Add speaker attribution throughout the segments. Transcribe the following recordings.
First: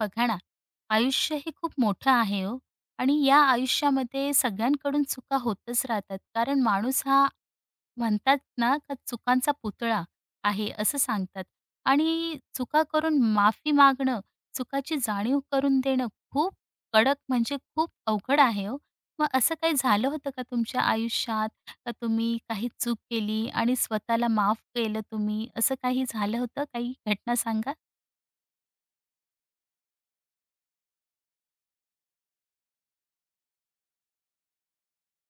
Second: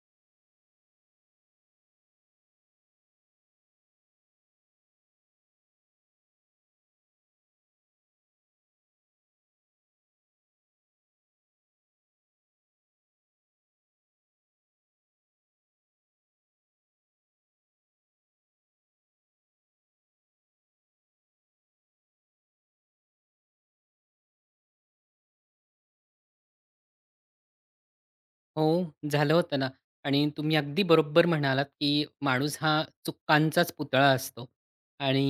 Speaker 1: बघा ना, आयुष्य हे खूप मोठं आहे ओ आणि या आयुष्यामध्ये सगळ्यांकडून चुका होतच राहतात. कारण माणूस हा म्हणतात ना, का चुकांचा पुतळा आहे असं सांगतात आणि चुका करून माफी मागणं, चुकाची जाणीव करून देणं खूप कडक म्हणजे खूप अवघड आहे ओ. मग असं काही झालं होतं का तुमच्या आयुष्यात? का तुम्ही काही चूक केली आणि स्वतःला माफ केलं तुम्ही, असं काही झालं होतं? काही घटना सांगा?
Speaker 2: हो, झालं होतं ना आणि तुम्ही अगदी बरोबर म्हणालात, की माणूस हा चुकांचाच पुतळा असतो आणि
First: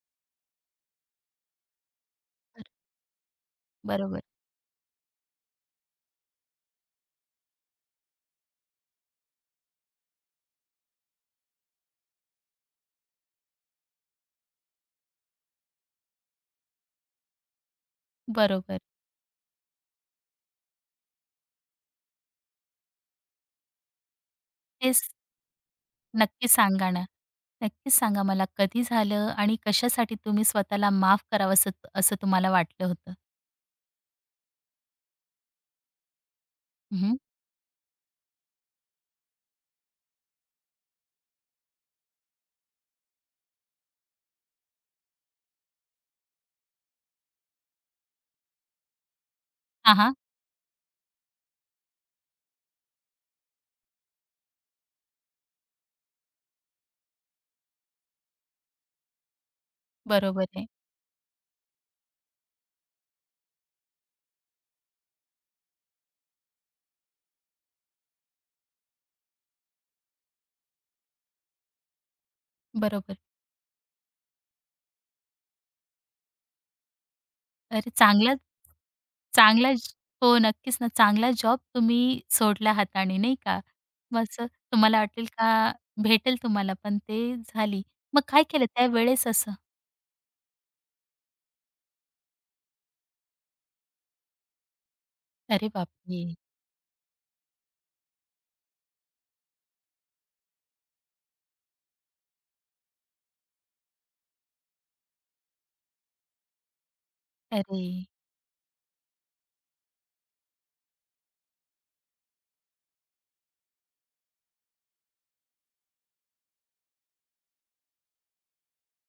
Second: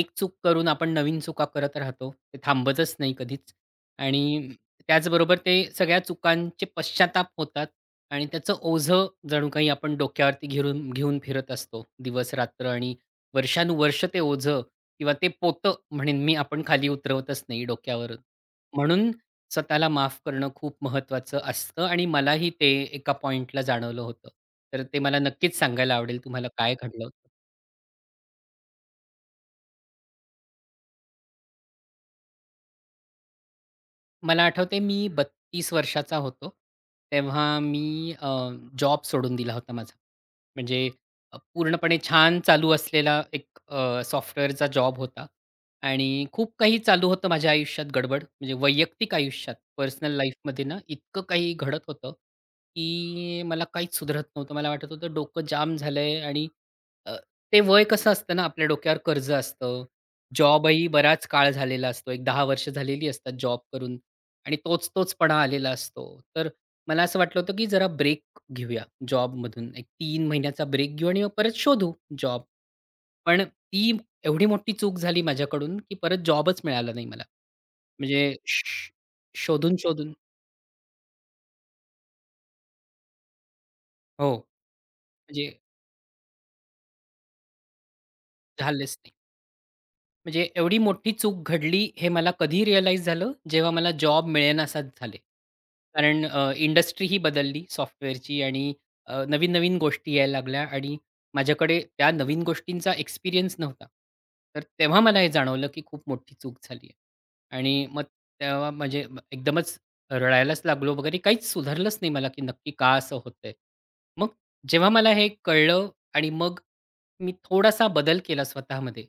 Speaker 2: एक चूक करून आपण नवीन चुका करत राहतो. ते थांबतच नाही कधीच
Speaker 1: बरोबर,
Speaker 2: आणि त्याचबरोबर ते सगळ्या चुकांचे पश्चाताप होतात आणि त्याचं ओझं जणू काही आपण डोक्यावरती घेरून घेऊन फिरत असतो दिवस-रात्र आणि वर्षानुवर्ष ते ओझं किंवा ते पोतं म्हणेन मी आपण खाली उतरवतच नाही डोक्यावरून.
Speaker 1: बरोबर.
Speaker 2: म्हणून स्वतःला माफ करणं खूप महत्त्वाचं असतं आणि मलाही ते एका पॉइंटला जाणवलं होतं. तर ते
Speaker 1: तेच
Speaker 2: मला नक्कीच सांगायला आवडेल तुम्हाला
Speaker 1: नक्कीच
Speaker 2: काय
Speaker 1: सांगा ना.
Speaker 2: घडलं होतं?
Speaker 1: नक्कीच सांगा मला कधी झालं आणि कशासाठी तुम्ही स्वतःला माफ करावंसं असं असं तुम्हाला वाटलं होतं?
Speaker 2: मला आठवतंय मी 32 वर्षाचा होतो.
Speaker 1: हं, हं.
Speaker 2: तेव्हा मी जॉब सोडून दिला होता माझा. म्हणजे पूर्णपणे छान चालू असलेला एक सॉफ्टवेअरचा जॉब होता आणि खूप काही चालू होतं माझ्या आयुष्यात गडबड. म्हणजे वैयक्तिक आयुष्यात,
Speaker 1: हां,
Speaker 2: पर्सनल लाईफमध्ये ना इतकं काही घडत होतं, की मला काहीच सुधरत नव्हतं. मला वाटत होतं डोकं जाम झालंय आणि अ, ते वय कसं असतं ना आपल्या डोक्यावर कर्ज असतं.
Speaker 1: बरोबर आहे.
Speaker 2: जॉबही बराच काळ झालेला असतो. एक 10 वर्ष झालेली असतात जॉब करून. आणि तोच-तोचपणा आलेला असतो. तर मला असं वाटलं होतं, की जरा ब्रेक घेऊया जॉबमधून. एक 3 महिन्याचा ब्रेक घेऊ आणि मग परत शोधू जॉब.
Speaker 1: बरोबर.
Speaker 2: पण ती एवढी मोठी चूक झाली माझ्याकडून, की परत जॉबच मिळाला नाही मला.
Speaker 1: अरे चांगला
Speaker 2: म्हणजे
Speaker 1: चांगला
Speaker 2: शोधून,
Speaker 1: ज-
Speaker 2: शोधून
Speaker 1: हो, नक्कीच ना. चांगला जॉब तुम्ही सोडला हाताने नाही का? मग
Speaker 2: हो,
Speaker 1: असं तुम्हाला वाटेल
Speaker 2: म्हणजे
Speaker 1: का भेटेल तुम्हाला पण ते झाली. मग काय केलं
Speaker 2: झालेच नाही.
Speaker 1: त्यावेळेस असं?
Speaker 2: म्हणजे एवढी मोठी चूक घडली हे मला कधी रिअलाईज झालं, जेव्हा मला जॉब मिळेनासाच झाले.
Speaker 1: अरे
Speaker 2: कारण
Speaker 1: बापरे!
Speaker 2: इंडस्ट्री ही बदलली सॉफ्टवेअरची आणि नवीन-नवीन गोष्टी यायला लागल्या आणि माझ्याकडे त्या नवीन गोष्टींचा एक्सपिरियन्स नव्हता. तर तेव्हा मला हे जाणवलं, की खूप मोठी चूक झाली आहे
Speaker 1: अरे!
Speaker 2: आणि मग तेव्हा म्हणजे एकदमच रडायलाच लागलो वगैरे काहीच सुधारलंच नाही मला, की नक्की का असं होतंय. मग जेव्हा मला हे कळलं आणि मग मी थोडासा बदल केला स्वतःमध्ये.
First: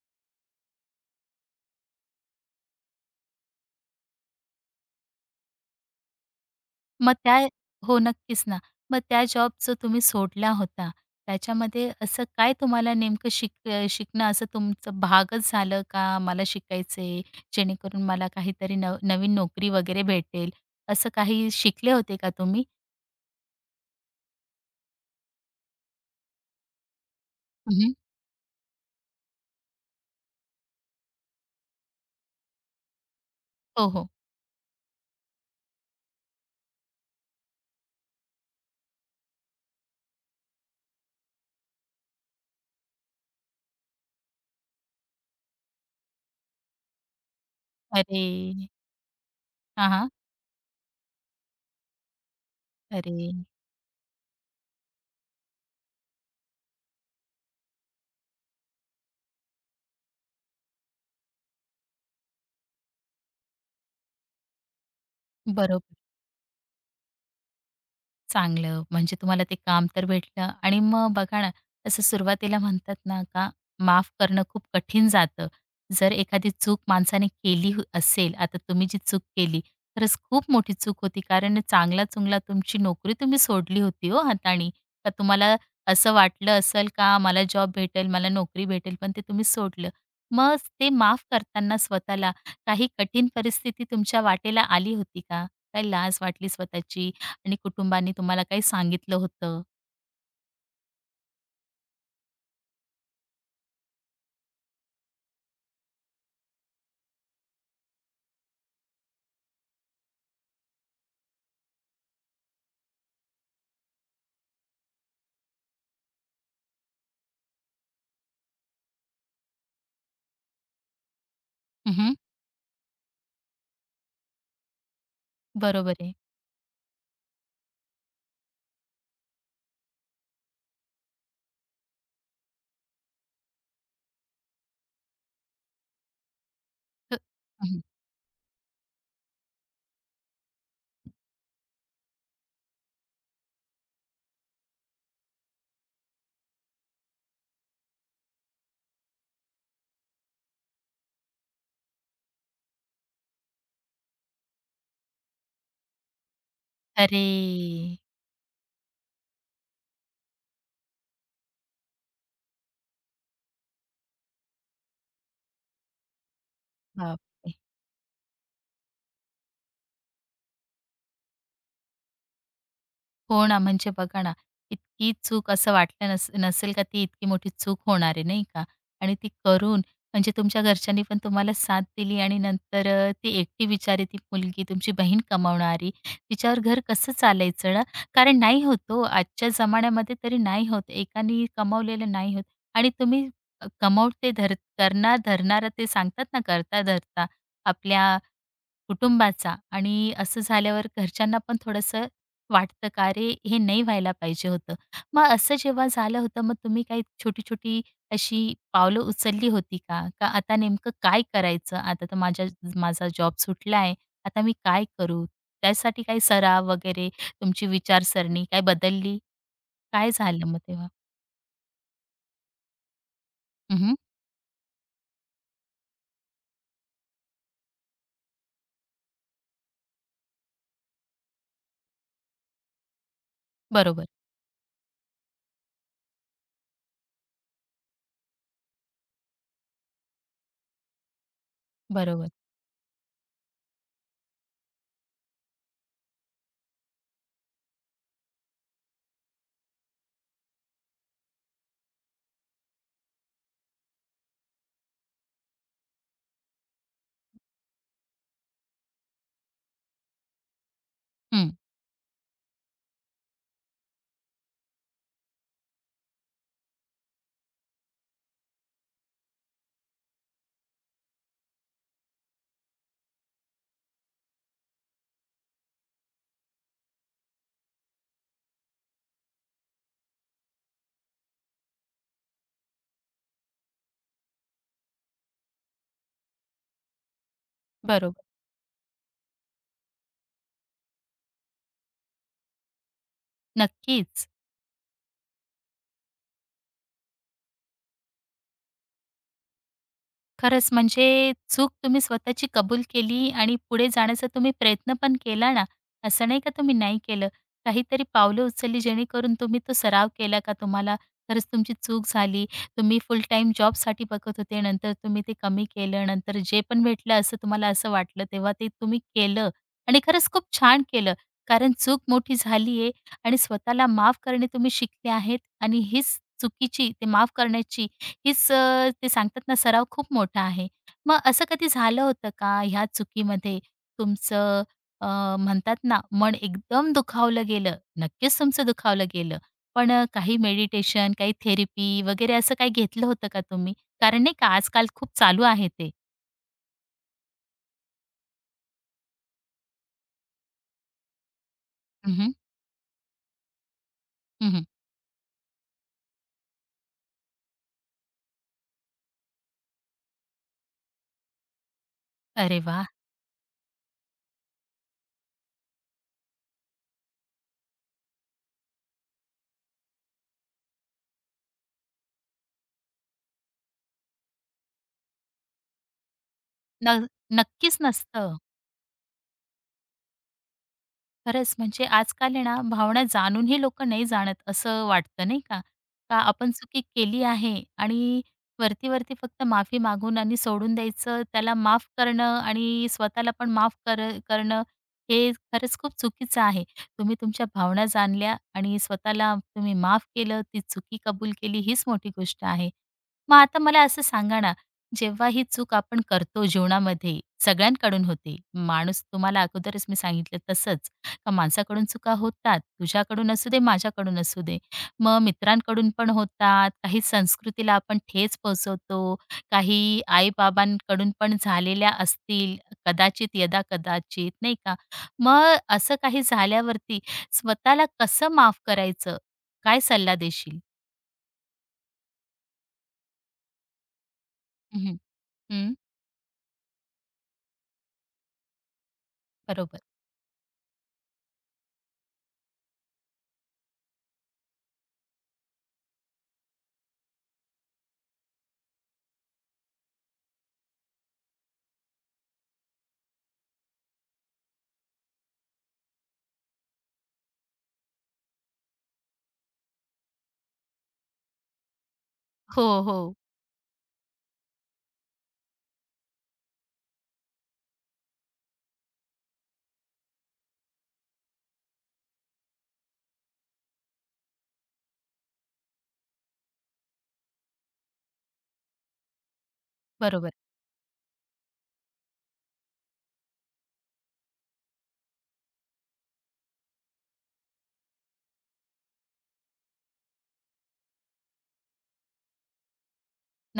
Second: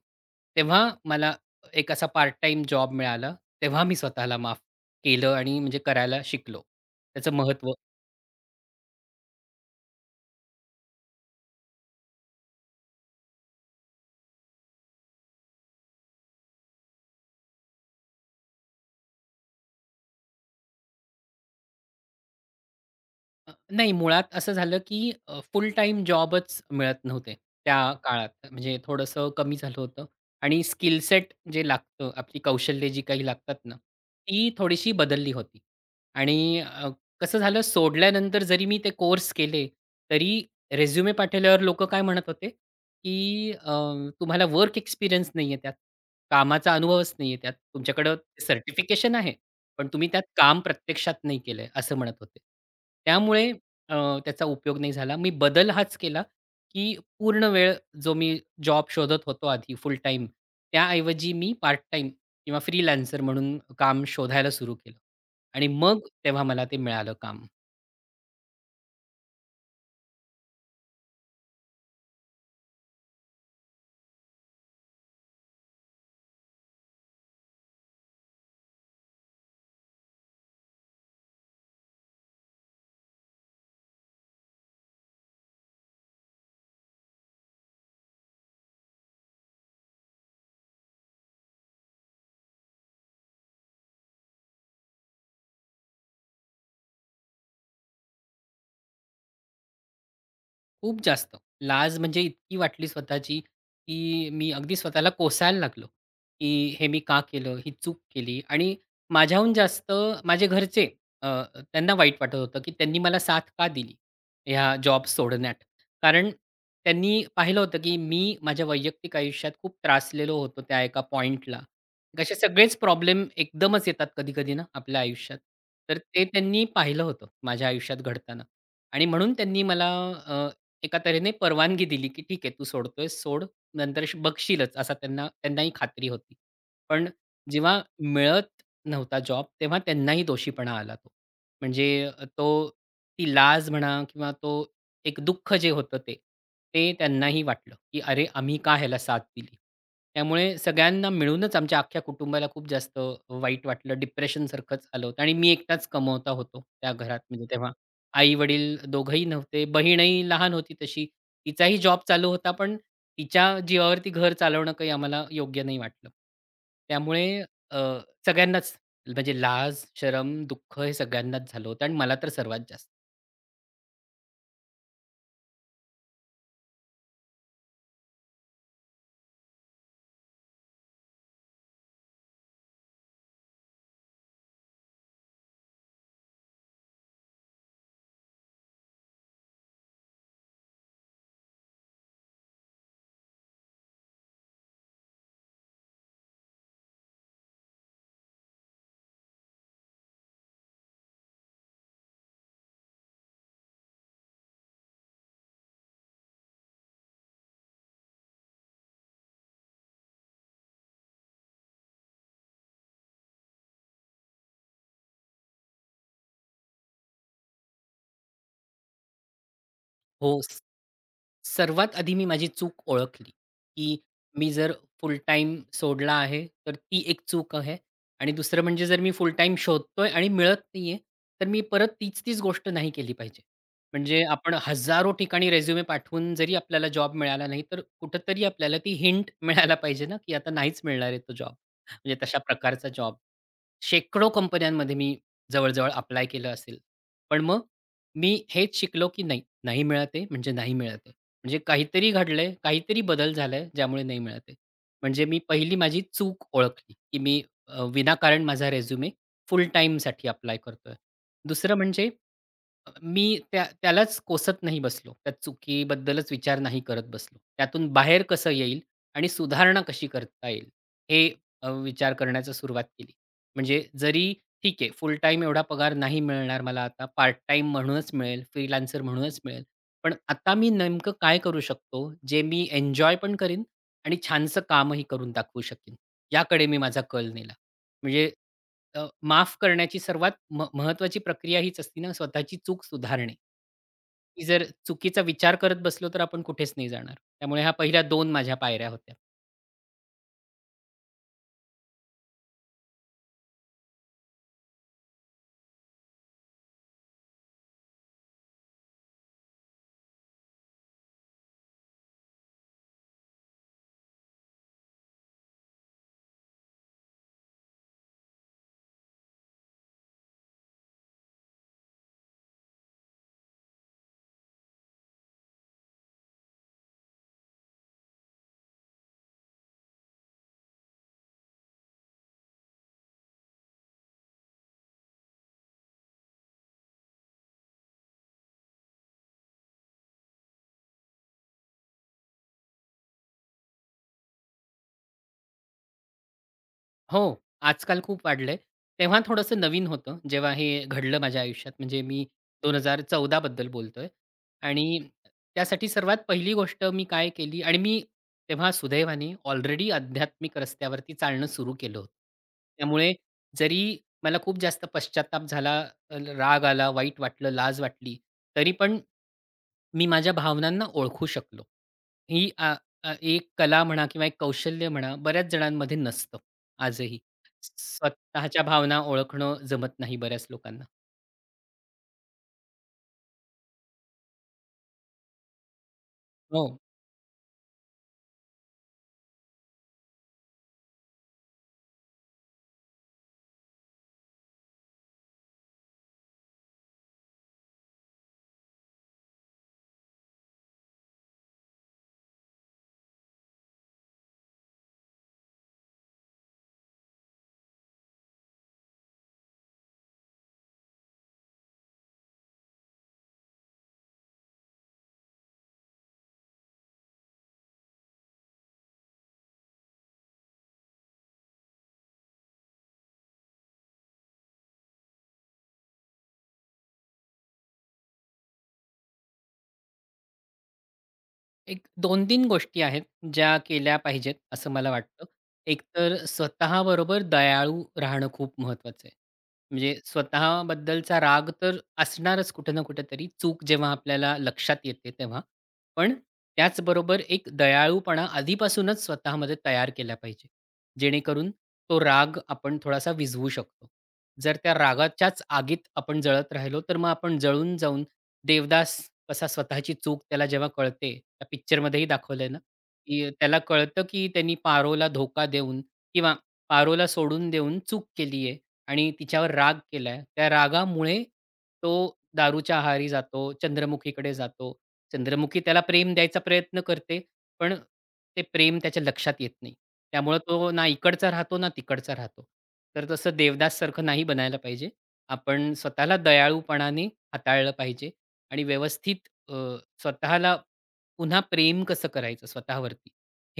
Speaker 2: तेव्हा मला एक असा पार्ट टाइम जॉब मिळाला. तेव्हा मी स्वतःला माफ केलं आणि म्हणजे करायला शिकलो.
Speaker 1: मग
Speaker 2: त्याचं
Speaker 1: त्या
Speaker 2: महत्त्व
Speaker 1: हो, नक्कीच ना. मग त्या जॉब जो तुम्ही सोडला होता, त्याच्यामध्ये असं काय तुम्हाला नेमकं शिकणं असं तुमचं भागच झालं का? मला शिकायचंय, जेणेकरून मला काहीतरी नवीन नोकरी वगैरे भेटेल, असं काही शिकले होते का तुम्ही?
Speaker 2: नाही मुळात असं झालं, की फुल टाइम जॉबच मिळत नव्हते त्या
Speaker 1: हं, हं.
Speaker 2: काळात. म्हणजे थोडंसं कमी झालं होतं आणि स्किल सेट जे लागतं, आपली कौशल्ये जी काही लागतात ना,
Speaker 1: हो, हो.
Speaker 2: ती थोडीशी बदलली होती. आणि कसं झालं सोडल्यानंतर जरी मी ते कोर्स केले, तरी रिझ्युमे पाठवल्यावर लोकं काय म्हणत होते, की "तुम्हाला वर्क एक्सपिरियन्स नाहीये त्यात. कामाचा अनुभवच नाहीये त्यात. तुमच्याकडं
Speaker 1: अरे!
Speaker 2: सर्टिफिकेशन आहे, पण
Speaker 1: हां,
Speaker 2: तुम्ही
Speaker 1: हां.
Speaker 2: त्यात काम प्रत्यक्षात नाही केलंय, असं म्हणत होते.
Speaker 1: अरे!
Speaker 2: त्यामुळे अ, त्याचा उपयोग नाही झाला. मी बदल हाच केला, की पूर्ण वेळ जो मी जॉब शोधत होतो आधी फुल टाईम, त्याऐवजी मी पार्ट टाईम किंवा फ्रीलान्सर म्हणून काम शोधायला सुरू केलं आणि
Speaker 1: बरोबर.
Speaker 2: मग तेव्हा मला ते मिळालं काम.
Speaker 1: चांगलं. म्हणजे तुम्हाला ते काम तर भेटलं आणि मग बघा ना, तसं सुरुवातीला म्हणतात ना का माफ करणं खूप कठीण जातं. जर एखादी चूक माणसाने केली असेल, आता तुम्ही जी चूक केली, खरंच खूप मोठी चूक होती. कारण चांगला-चुंगला तुमची नोकरी तुम्ही सोडली होती हो हाताळणी. का तुम्हाला असं वाटलं असेल का मला जॉब भेटेल, मला नोकरी भेटेल, पण ते तुम्ही सोडलं. मग ते माफ करताना स्वतःला काही कठीण परिस्थिती तुमच्या वाटेला आली होती का? काही लाज वाटली स्वतःची? आणि कुटुंबाने तुम्हाला काही सांगितलं होतं.
Speaker 2: खूप जास्त. लाज म्हणजे इतकी वाटली स्वतःची, की मी अगदी स्वतःला कोसायला लागलो, की हे मी का केलं? ही चूक केली आणि माझ्याहून जास्त माझे घरचे अ, त्यांना वाईट वाटत होतं, की त्यांनी मला साथ का दिली? ह्या जॉब सोडण्यात. कारण त्यांनी पाहिलं होतं, की मी माझ्या वैयक्तिक आयुष्यात खूप त्रासलेलो होतो त्या एका पॉइंटला.
Speaker 1: हं, हं.
Speaker 2: असे सगळेच प्रॉब्लेम एकदमच येतात कधी-कधी ना आपल्या आयुष्यात.
Speaker 1: बरोबर
Speaker 2: तर
Speaker 1: आहे.
Speaker 2: ते त्यांनी पाहिलं होतं माझ्या आयुष्यात घडताना आणि म्हणून त्यांनी मला एका तऱ्हेने परवानगी दिली, की ठीक आहे तू सोडतोयस सोड. नंतर बघशीलच असा त्यांनाही खात्री होती. पण
Speaker 1: हं,
Speaker 2: जेव्हा
Speaker 1: हं.
Speaker 2: मिळत नव्हता जॉब तेव्हा त्यांनाही दोषीपणा आला तो. म्हणजे अ, तो ती लाज म्हणा किंवा तो एक दुःख जे होतं ते, ते त्यांनाही वाटलं, की अरे आम्ही का ह्याला साथ दिली? त्यामुळे सगळ्यांना मिळूनच आमच्या अख्ख्या कुटुंबाला खूप जास्त वाईट वाटलं. डिप्रेशनसारखंच आलं होतं आणि मी एकटाच कमवता होतो त्या घरात
Speaker 1: अरे
Speaker 2: म्हणजे तेव्हा. आई-वडील दोघंही नव्हते. बहीणही लहान होती तशी. तिचाही जॉब चालू होता, पण तिच्या जीवावरती घर चालवणं काही आम्हाला योग्य नाही वाटलं. त्यामुळे
Speaker 1: बापरे!
Speaker 2: अ, सगळ्यांनाच म्हणजे लाज, शरम, दुःख हे सगळ्यांनाच झालं होतं आणि मला तर सर्वात जास्त.
Speaker 1: हो ना, म्हणजे बघा ना, इतकी चूक असं वाटलं नसेल का ती इतकी मोठी चूक होणार आहे, नाही का? आणि ती करून म्हणजे तुमच्या घरच्यांनी पण तुम्हाला साथ दिली आणि नंतर ती एकटी बिचारी ती मुलगी, तुमची बहीण कमावणारी, तिच्यावर घर कसं चालायचं ना? कारण नाही होत हो, आजच्या जमान्यामध्ये तरी नाही होत. एकाने कमावलेलं नाही होत आणि तुम्ही कमवते धर धरणारा ते सांगतात ना, करता-धरता आपल्या कुटुंबाचा आणि असं झाल्यावर घरच्यांना पण थोडंसं वाटतं का, "अरे, हे नाही व्हायला पाहिजे होतं." मग असं जेव्हा झालं होतं, मग तुम्ही काही छोटी-छोटी अशी पावलं उचलली होती का? का आता नेमकं काय करायचं? आता तर माझा जॉब सुटला आहे. आता मी काय करू? त्यासाठी काही सराव वगैरे तुमची विचारसरणी काय बदलली? काय
Speaker 2: हो.
Speaker 1: झालं मग तेव्हा?
Speaker 2: सर्वात आधी मी माझी चूक ओळखली, की
Speaker 1: हं,
Speaker 2: मी जर फुल टाईम सोडला आहे, तर ती एक चूक आहे आणि दुसरं म्हणजे जर मी फुल टाईम शोधतोय आणि मिळत नाहीये, तर मी परत तीच-तीच गोष्ट नाही केली पाहिजे.
Speaker 1: बरोबर,
Speaker 2: म्हणजे आपण हजारो ठिकाणी रिझ्यूमे पाठवून जरी आपल्याला जॉब मिळाला नाही, तर कुठेतरी आपल्याला ती हिंट मिळायला पाहिजे ना, की आता नाहीच मिळणार आहे तो जॉब. म्हणजे
Speaker 1: बरोबर.
Speaker 2: तशा प्रकारचा जॉब. शेकडो कंपन्यांमध्ये मी जवळ अप्लाय केलं असेल. पण मग मी हेच शिकलो, की नाही नाही मिळत आहे, म्हणजे नाही मिळत म्हणजे काहीतरी घडलंय, काहीतरी बदल झालाय, ज्यामुळे नाही मिळत म्हणजे मी पहिली माझी चूक ओळखली, की मी विनाकारण माझा रिझ्यूमे फुल टाईमसाठी अप्लाय करतोय.
Speaker 1: हं,
Speaker 2: दुसरं म्हणजे मी त्यालाच कोसत नाही बसलो. त्या चुकीबद्दलच विचार नाही करत बसलो. त्यातून बाहेर कसं येईल आणि सुधारणा कशी करता येईल, हे विचार करण्याची सुरुवात केली. म्हणजे जरी ठीक आहे, फुल टाईम एवढा पगार नाही मिळणार मला आता, पार्ट टाईम म्हणूनच मिळेल, फ्रीलान्सर म्हणूनच मिळेल. पण आता मी नेमकं काय करू शकतो, जे मी एन्जॉय पण करीन आणि छानसं कामही करून दाखवू शकेन, याकडे मी माझा कल नेला.
Speaker 1: बरोबर.
Speaker 2: म्हणजे माफ करण्याची सर्वात महत्त्वाची प्रक्रिया हीच असते ना, स्वतःची चूक सुधारणे.
Speaker 1: नक्कीच.
Speaker 2: की जर चुकीचा विचार करत बसलो, तर आपण कुठेच नाही जाणार. त्यामुळे ह्या पहिल्या 2 माझ्या पायऱ्या होत्या.
Speaker 1: खरंच म्हणजे चूक तुम्ही स्वतःची कबूल केली आणि पुढे जाण्याचा तुम्ही प्रयत्न पण केला ना. असं नाही का तुम्ही नाही केलं. काहीतरी पावलं उचलली जेणेकरून तुम्ही तो सराव केला का तुम्हाला खरंच तुमची चूक झाली. तुम्ही फुल टाईम जॉबसाठी बघत होते. नंतर तुम्ही ते कमी केलं. नंतर जे पण भेटलं असं तुम्हाला असं वाटलं तेव्हा ते तुम्ही केलं आणि खरंच खूप छान केलं. कारण चूक मोठी झाली आहे आणि स्वतःला माफ करणे तुम्ही शिकले आहेत आणि हीच चुकीची ते माफ करण्याची हीच ते सांगतात ना सराव खूप मोठा आहे. मग असं कधी झालं होतं का ह्या चुकीमध्ये तुमचं अ, म्हणतात ना मन एकदम दुखावलं गेलं? नक्कीच तुमचं दुखावलं गेलं. पण काही मेडिटेशन, काही थेरपी वगैरे असं काही घेतलं होतं का तुम्ही? कारण नाही का आजकाल खूप चालू आहे ते.
Speaker 2: हो, आजकाल खूप वाढलंय. तेव्हा थोडंसं नवीन होतं, जेव्हा हे घडलं माझ्या आयुष्यात. म्हणजे
Speaker 1: हं,
Speaker 2: मी
Speaker 1: हं.
Speaker 2: 2014 बद्दल बोलतोय आणि त्यासाठी सर्वात पहिली गोष्ट मी काय केली आणि मी तेव्हा सुदैवाने ऑलरेडी आध्यात्मिक रस्त्यावरती चालणं सुरू केलं होतं.
Speaker 1: अरे वाह!
Speaker 2: त्यामुळे जरी मला खूप जास्त पश्चात्ताप झाला, राग आला, वाईट वाटलं, लाज वाटली, तरी पण मी माझ्या भावनांना ओळखू शकलो. ही अ, अ, एक कला म्हणा किंवा एक कौशल्य म्हणा, बऱ्याच जणांमध्ये नसतं.
Speaker 1: न
Speaker 2: आजही.
Speaker 1: नक्कीच नसतं.
Speaker 2: स्वतःच्या भावना ओळखणं जमत नाही बऱ्याच लोकांना.
Speaker 1: खरंच म्हणजे आजकाल आहे ना भावना जाणूनही लोक नाही जाणत असं वाटतं नाही का? का आपण
Speaker 2: हो.
Speaker 1: चुकी केली आहे आणि वरती, वरती फक्त माफी मागून आणि सोडून द्यायचं, त्याला माफ करणं आणि स्वतःला पण माफ करणं हे खरंच खूप चुकीचं आहे. तुम्ही तुमच्या भावना जाणल्या आणि स्वतःला तुम्ही माफ केलं, ती चुकी कबूल केली हीच मोठी गोष्ट आहे. मग आता मला असं सांगा ना, जेव्हा ही चूक आपण करतो जीवनामध्ये सगळ्यांकडून होते, माणूस तुम्हाला अगोदरच मी सांगितलं तसंच. का माणसाकडून चुका होतात, तुझ्याकडून असू दे, माझ्याकडून असू दे. मग मित्रांकडून पण होतात, काही संस्कृतीला आपण ठेच पोहोचवतो, काही आई-बाबांकडून पण झालेल्या असतील कदाचित, यदा-कदाचित, नाही का? मग असं काही झाल्यावरती स्वतःला कसं माफ करायचं? काय सल्ला देशील?
Speaker 2: एक दोन 3 गोष्टी आहेत, ज्या केल्या पाहिजेत असं
Speaker 1: हं,
Speaker 2: मला
Speaker 1: हं.
Speaker 2: वाटतं. एक तर स्वतःबरोबर दयाळू राहणं खूप महत्वाचं आहे.
Speaker 1: बरोबर.
Speaker 2: म्हणजे स्वतःबद्दलचा राग तर असणारच कुठं ना कुठेतरी, चूक जेव्हा आपल्याला लक्षात येते तेव्हा. पण त्याचबरोबर एक दयाळूपणा आधीपासूनच स्वतःमध्ये तयार केला पाहिजे. जेणेकरून तो राग आपण थोडासा विझवू शकतो. जर त्या रागाच्याच आगीत आपण जळत राहिलो, तर मग आपण जळून जाऊन देवदास कसा स्वतःची चूक त्याला जेव्हा कळते, त्या पिक्चरमध्येही दाखवलंय ना,
Speaker 1: हो, हो.
Speaker 2: की त्याला कळतं, की त्यांनी पारोला धोका देऊन किंवा पारोला सोडून देऊन चूक केली आहे आणि तिच्यावर राग केलाय. त्या रागामुळे तो दारूच्या आहारी जातो, चंद्रमुखीकडे जातो. चंद्रमुखी त्याला प्रेम द्यायचा प्रयत्न करते, पण ते प्रेम त्याच्या लक्षात येत नाही.
Speaker 1: बरोबर.
Speaker 2: त्यामुळे तो ना इकडचा राहतो, ना तिकडचा राहतो. तर तसं देवदाससारखं नाही बनायला पाहिजे. आपण स्वतःला दयाळूपणाने हाताळलं पाहिजे आणि व्यवस्थित अ, स्वतःला पुन्हा प्रेम कसं करायचं स्वतःवरती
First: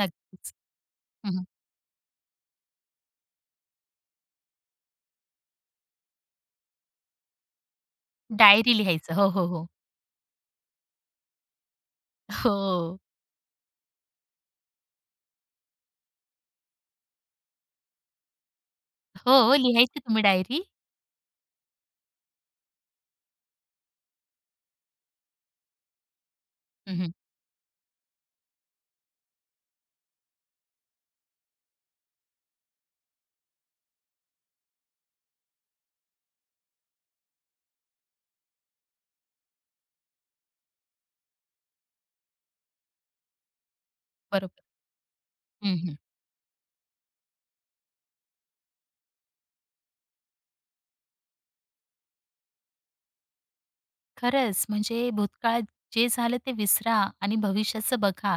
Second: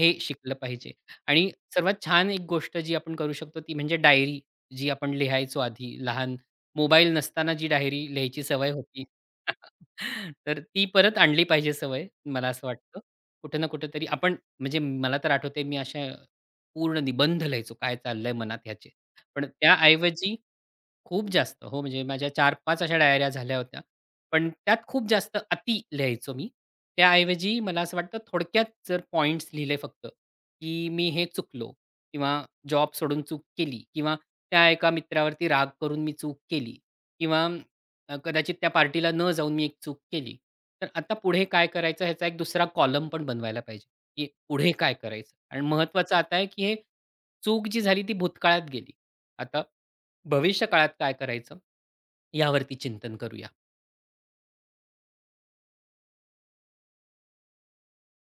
Speaker 2: हे शिकलं पाहिजे.
Speaker 1: हं,
Speaker 2: आणि सर्वात छान एक गोष्ट जी आपण करू शकतो ती म्हणजे डायरी जी आपण लिहायचो आधी लहान मोबाईल नसताना जी डायरी लिहायची सवय
Speaker 1: डायरी
Speaker 2: होती.
Speaker 1: लिहायचं. हो, हो, हो.
Speaker 2: तर ती परत आणली पाहिजे सवय मला
Speaker 1: हो.
Speaker 2: असं वाटतं. कुठे ना कुठेतरी आपण म्हणजे मला तर आठवतंय मी अशा पूर्ण निबंध लिहायचो काय चाललंय मनात ह्याचे. पण
Speaker 1: हो, लिहायची तुम्ही
Speaker 2: त्याऐवजी
Speaker 1: डायरी?
Speaker 2: खूप जास्त. हो, म्हणजे माझ्या चार पाच अशा डायऱ्या झाल्या होत्या. पण त्यात खूप जास्त अति लिहायचो मी.
Speaker 1: हं,
Speaker 2: त्याऐवजी मला असं वाटतं थोडक्यात जर पॉइंट्स लिहिले फक्त, की मी हे चुकलो किंवा जॉब सोडून चूक केली किंवा त्या एका मित्रावरती राग करून मी चूक केली किंवा कदाचित त्या पार्टीला न जाऊन मी एक चूक केली. तर आता पुढे काय करायचं ह्याचा एक दुसरा कॉलम पण बनवायला पाहिजे, की
Speaker 1: बरोबर.
Speaker 2: पुढे काय करायचं? आणि
Speaker 1: हं,
Speaker 2: महत्वाचं आता आहे, की हे चूक जी झाली ती भूतकाळात गेली. आता भविष्यकाळात काय करायचं यावरती चिंतन करूया.
Speaker 1: खरंच, म्हणजे भूतकाळात जे झालं ते विसरा आणि भविष्याचं बघा.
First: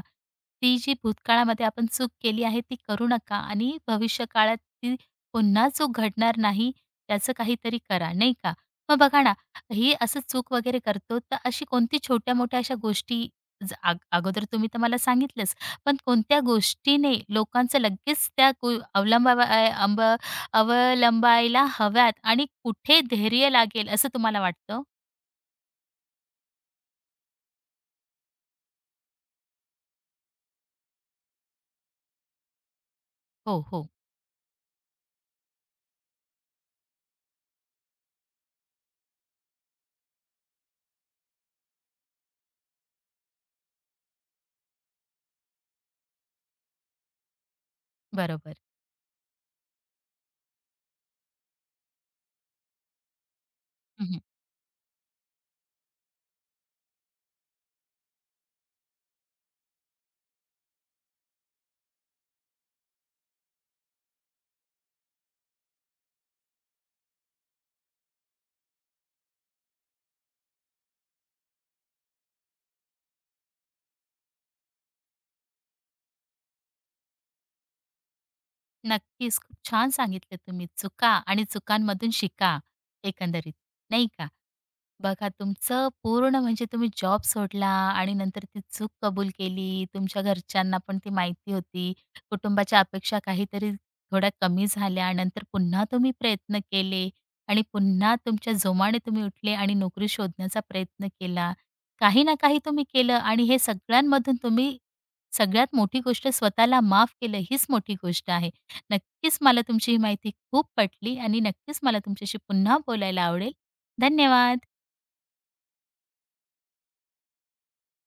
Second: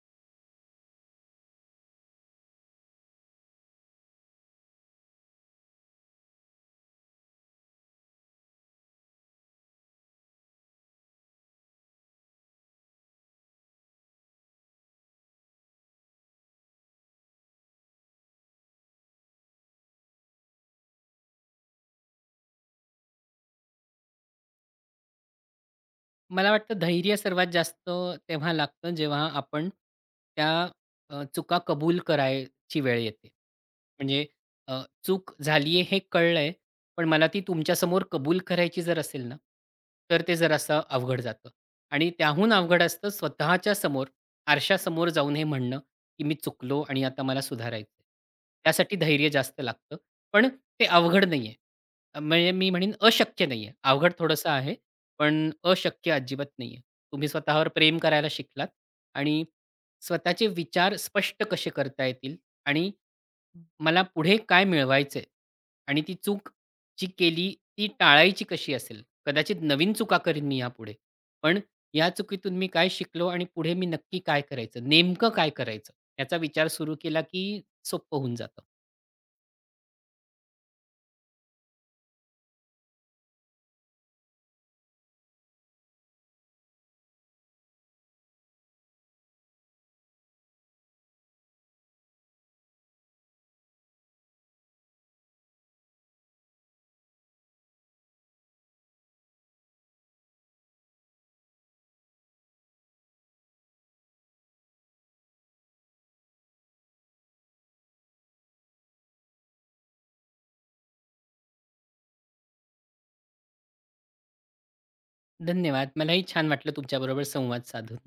Speaker 1: ती जी भूतकाळामध्ये आपण चूक केली आहे ती करू नका आणि भविष्यकाळात ती पुन्हा चूक घडणार नाही त्याचं काहीतरी करा, नाही का? मग बघा ना, ही असं चूक वगैरे करतो तर अशी कोणती छोट्या-मोठ्या अशा गोष्टी ज अग अगोदर तुम्ही तर मला सांगितलंच, पण कोणत्या गोष्टीने लोकांचं लगेच त्या गो अवलंबावा अ, अंब अवलंबायला हव्यात आणि कुठे धैर्य लागेल असं तुम्हाला वाटतं?
Speaker 2: मला वाटतं धैर्य सर्वात जास्त तेव्हा लागतं जेव्हा आपण त्या चुका कबूल करायची वेळ येते.
Speaker 1: हो, हो.
Speaker 2: म्हणजे चूक झाली आहे हे कळलंय, पण मला ती तुमच्यासमोर कबूल करायची जर असेल ना, तर ते जरासं अवघड जातं आणि त्याहून अवघड असतं स्वतःच्या समोर, आरशासमोर जाऊन हे म्हणणं, की "मी चुकलो आणि आता मला सुधारायचं आहे."
Speaker 1: बरोबर.
Speaker 2: त्यासाठी धैर्य जास्त लागतं. पण ते अवघड नाहीये. म्हणजे मी म्हणेन अशक्य नाहीये. अवघड
Speaker 1: हं,
Speaker 2: थोडंसं आहे, पण अशक्य अजिबात नाहीये. तुम्ही स्वतःवर प्रेम करायला शिकलात आणि स्वतःचे विचार स्पष्ट कसे करता येतील आणि मला पुढे काय मिळवायचंय आणि ती चूक जी केली ती टाळायची कशी असेल? कदाचित नवीन चुका करीन मी यापुढे. पण या चुकीतून मी काय शिकलो आणि पुढे मी नक्की काय करायचं? नेमकं काय करायचं? याचा विचार सुरू केला की सोपं होऊन जातं.
Speaker 1: नक्कीच. खूप छान सांगितलं तुम्ही. चुका आणि चुकांमधून शिका एकंदरीत, नाही का? बघा तुमचं पूर्ण म्हणजे तुम्ही जॉब सोडला आणि नंतर ती चूक कबूल केली. तुमच्या घरच्यांना पण ती माहिती होती. कुटुंबाच्या अपेक्षा काहीतरी थोड्या कमी झाल्या. नंतर पुन्हा तुम्ही प्रयत्न केले आणि पुन्हा तुमच्या जोमाने तुम्ही उठले आणि नोकरी शोधण्याचा प्रयत्न केला. काही ना काही तुम्ही केलं आणि हे सगळ्यांमधून तुम्ही सगळ्यात मोठी गोष्ट स्वतःला माफ केलं हीच मोठी गोष्ट आहे. नक्कीच मला तुमची ही माहिती खूप पटली आणि नक्कीच मला तुमच्याशी पुन्हा बोलायला आवडेल. धन्यवाद.
Speaker 2: धन्यवाद. मलाही छान वाटलं तुमच्याबरोबर संवाद साधून.